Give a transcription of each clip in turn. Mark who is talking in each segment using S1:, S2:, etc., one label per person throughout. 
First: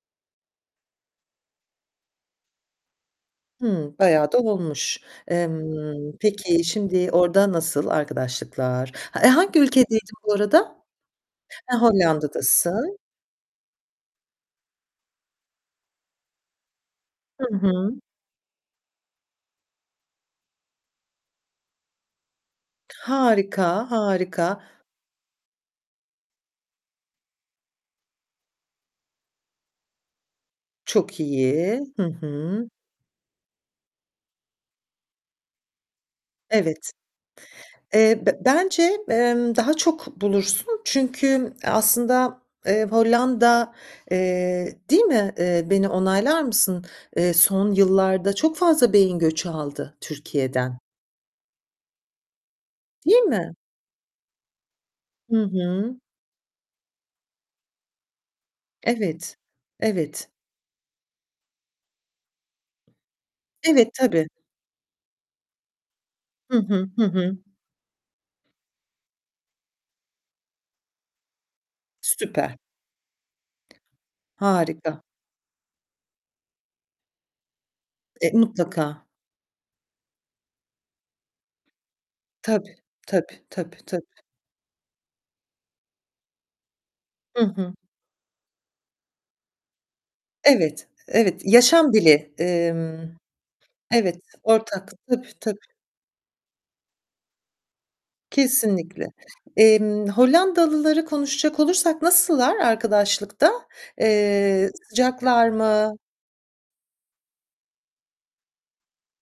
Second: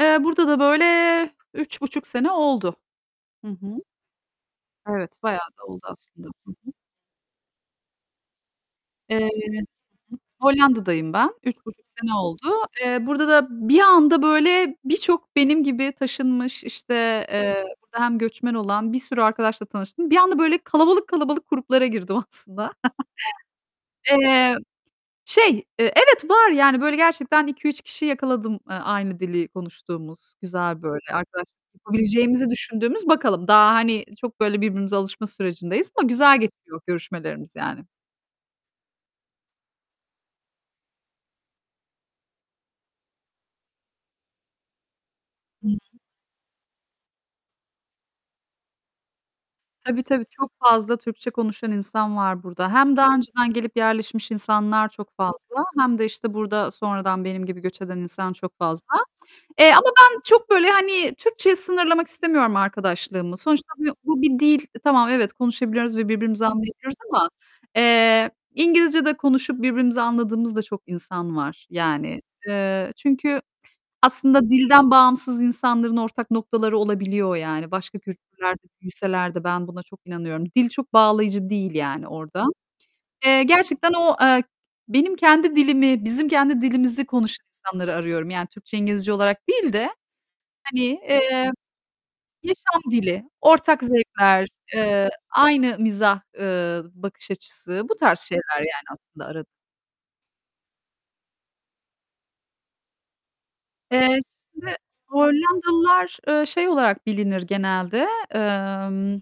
S1: Eee, burada da, böyle, 3,5 sene oldu. Hı hı.
S2: Hıı, bayağı da olmuş.
S1: Evet, bayağı da oldu
S2: Emm,
S1: aslında. Hı
S2: peki,
S1: hı.
S2: şimdi orada nasıl arkadaşlıklar?
S1: Eee, hı
S2: Eee, hangi
S1: hı.
S2: ülkedeydin bu arada?
S1: Hollanda'dayım ben. üç
S2: Eee,
S1: buçuk sene oldu.
S2: Hollanda'dasın.
S1: Eee, burada da bir anda, böyle, birçok benim gibi taşınmış, işte,
S2: Hı
S1: eee,
S2: hı.
S1: burada hem göçmen olan bir sürü arkadaşla tanıştım. Bir anda, böyle, kalabalık kalabalık gruplara girdim aslında.
S2: Harika,
S1: Eee,
S2: harika.
S1: şey, eee, evet var. Yani, böyle, gerçekten 2-3 kişiyi yakaladım, ııı, aynı dili konuştuğumuz güzel, böyle,
S2: Çok
S1: arkadaşlık
S2: iyi. Hı
S1: yapabileceğimizi
S2: hı.
S1: düşündüğümüz. Bakalım. Daha, hani, çok, böyle, birbirimize alışma sürecindeyiz ama güzel geçiyor
S2: Evet.
S1: görüşmelerimiz yani.
S2: Eee, be bence, emm, daha çok bulursun çünkü aslında, eee, Hollanda, eee Değil mi? Eee,
S1: I
S2: beni
S1: hı.
S2: onaylar mısın? Eee, son yıllarda çok fazla beyin göçü aldı
S1: Tabii, tabii, çok
S2: Türkiye'den.
S1: fazla Türkçe konuşan insan var burada. Hem daha
S2: Değil
S1: önceden
S2: mi?
S1: gelip yerleşmiş insanlar çok
S2: Hı
S1: fazla
S2: hı.
S1: hem de, işte, burada sonradan benim gibi göç eden insan çok fazla.
S2: Evet.
S1: Eee, ama ben
S2: Evet.
S1: çok, böyle, hani, Türkçeye sınırlamak istemiyorum arkadaşlığımı. Sonuçta
S2: Evet,
S1: bu bu
S2: tabii.
S1: bir dil. Tamam, evet, konuşabiliyoruz ve birbirimizi
S2: Hı hı,
S1: anlayabiliyoruz
S2: hı
S1: ama,
S2: hı.
S1: eee, İngilizce de konuşup birbirimizi anladığımız da çok insan var. Yani.
S2: Süper.
S1: Eee, çünkü aslında dilden
S2: Harika.
S1: bağımsız insanların ortak noktaları olabiliyor yani. Başka
S2: E,
S1: kültürlerde
S2: mutlaka.
S1: büyüseler de ben buna çok inanıyorum. Dil çok bağlayıcı değil yani orada.
S2: Tabii,
S1: Eee,
S2: tabii, tabii,
S1: gerçekten o,
S2: tabii.
S1: eee, benim kendi dilimi, bizim kendi dilimizi
S2: Hı
S1: konuşan
S2: hı.
S1: insanları arıyorum. Yani Türkçe, İngilizce olarak değil de, hani,
S2: Evet, evet,
S1: eee,
S2: yaşam dili.
S1: yaşam
S2: Emm
S1: dili, ortak
S2: Evet,
S1: zevkler,
S2: ortak.
S1: eee,
S2: Tabii, tabii.
S1: aynı mizah, ııı, bakış açısı... Bu tarz şeyler yani
S2: Kesinlikle.
S1: aslında ara
S2: Emm, Hollandalıları konuşacak olursak nasıllar arkadaşlıkta?
S1: Eee,
S2: Eee,
S1: şimdi
S2: sıcaklar mı?
S1: Hollandalılar, ııı, şey olarak bilinir genelde, emm,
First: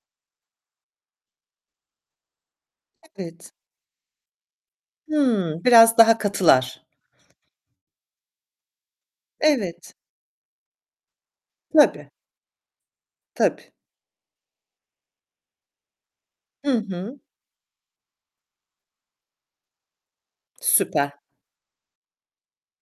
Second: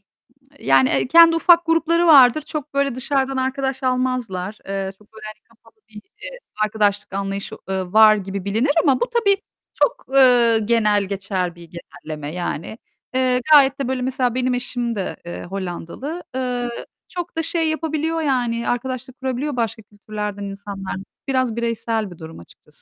S1: yani, eee, kendi ufak grupları vardır. Çok böyle dışarıdan
S2: Evet.
S1: arkadaş almazlar. Eee, çok, böyle, hani,
S2: Hımm,
S1: kapalı bir,
S2: biraz daha
S1: eee,
S2: katılar.
S1: arkadaşlık anlayışı, ııı, var gibi bilinir ama bu tabii
S2: Evet.
S1: çok, ııı, genel geçer bir
S2: Tabii.
S1: genelleme, yani. Eee,
S2: Tabii.
S1: gayet de, böyle, mesela benim eşim de, eee, Hollandalı.
S2: Hı
S1: Iıı,
S2: hı.
S1: çok da şey yapabiliyor yani; arkadaşlık kurabiliyor başka kültürlerden insanlar
S2: Süper.
S1: Biraz bireysel bir durum açıkçası.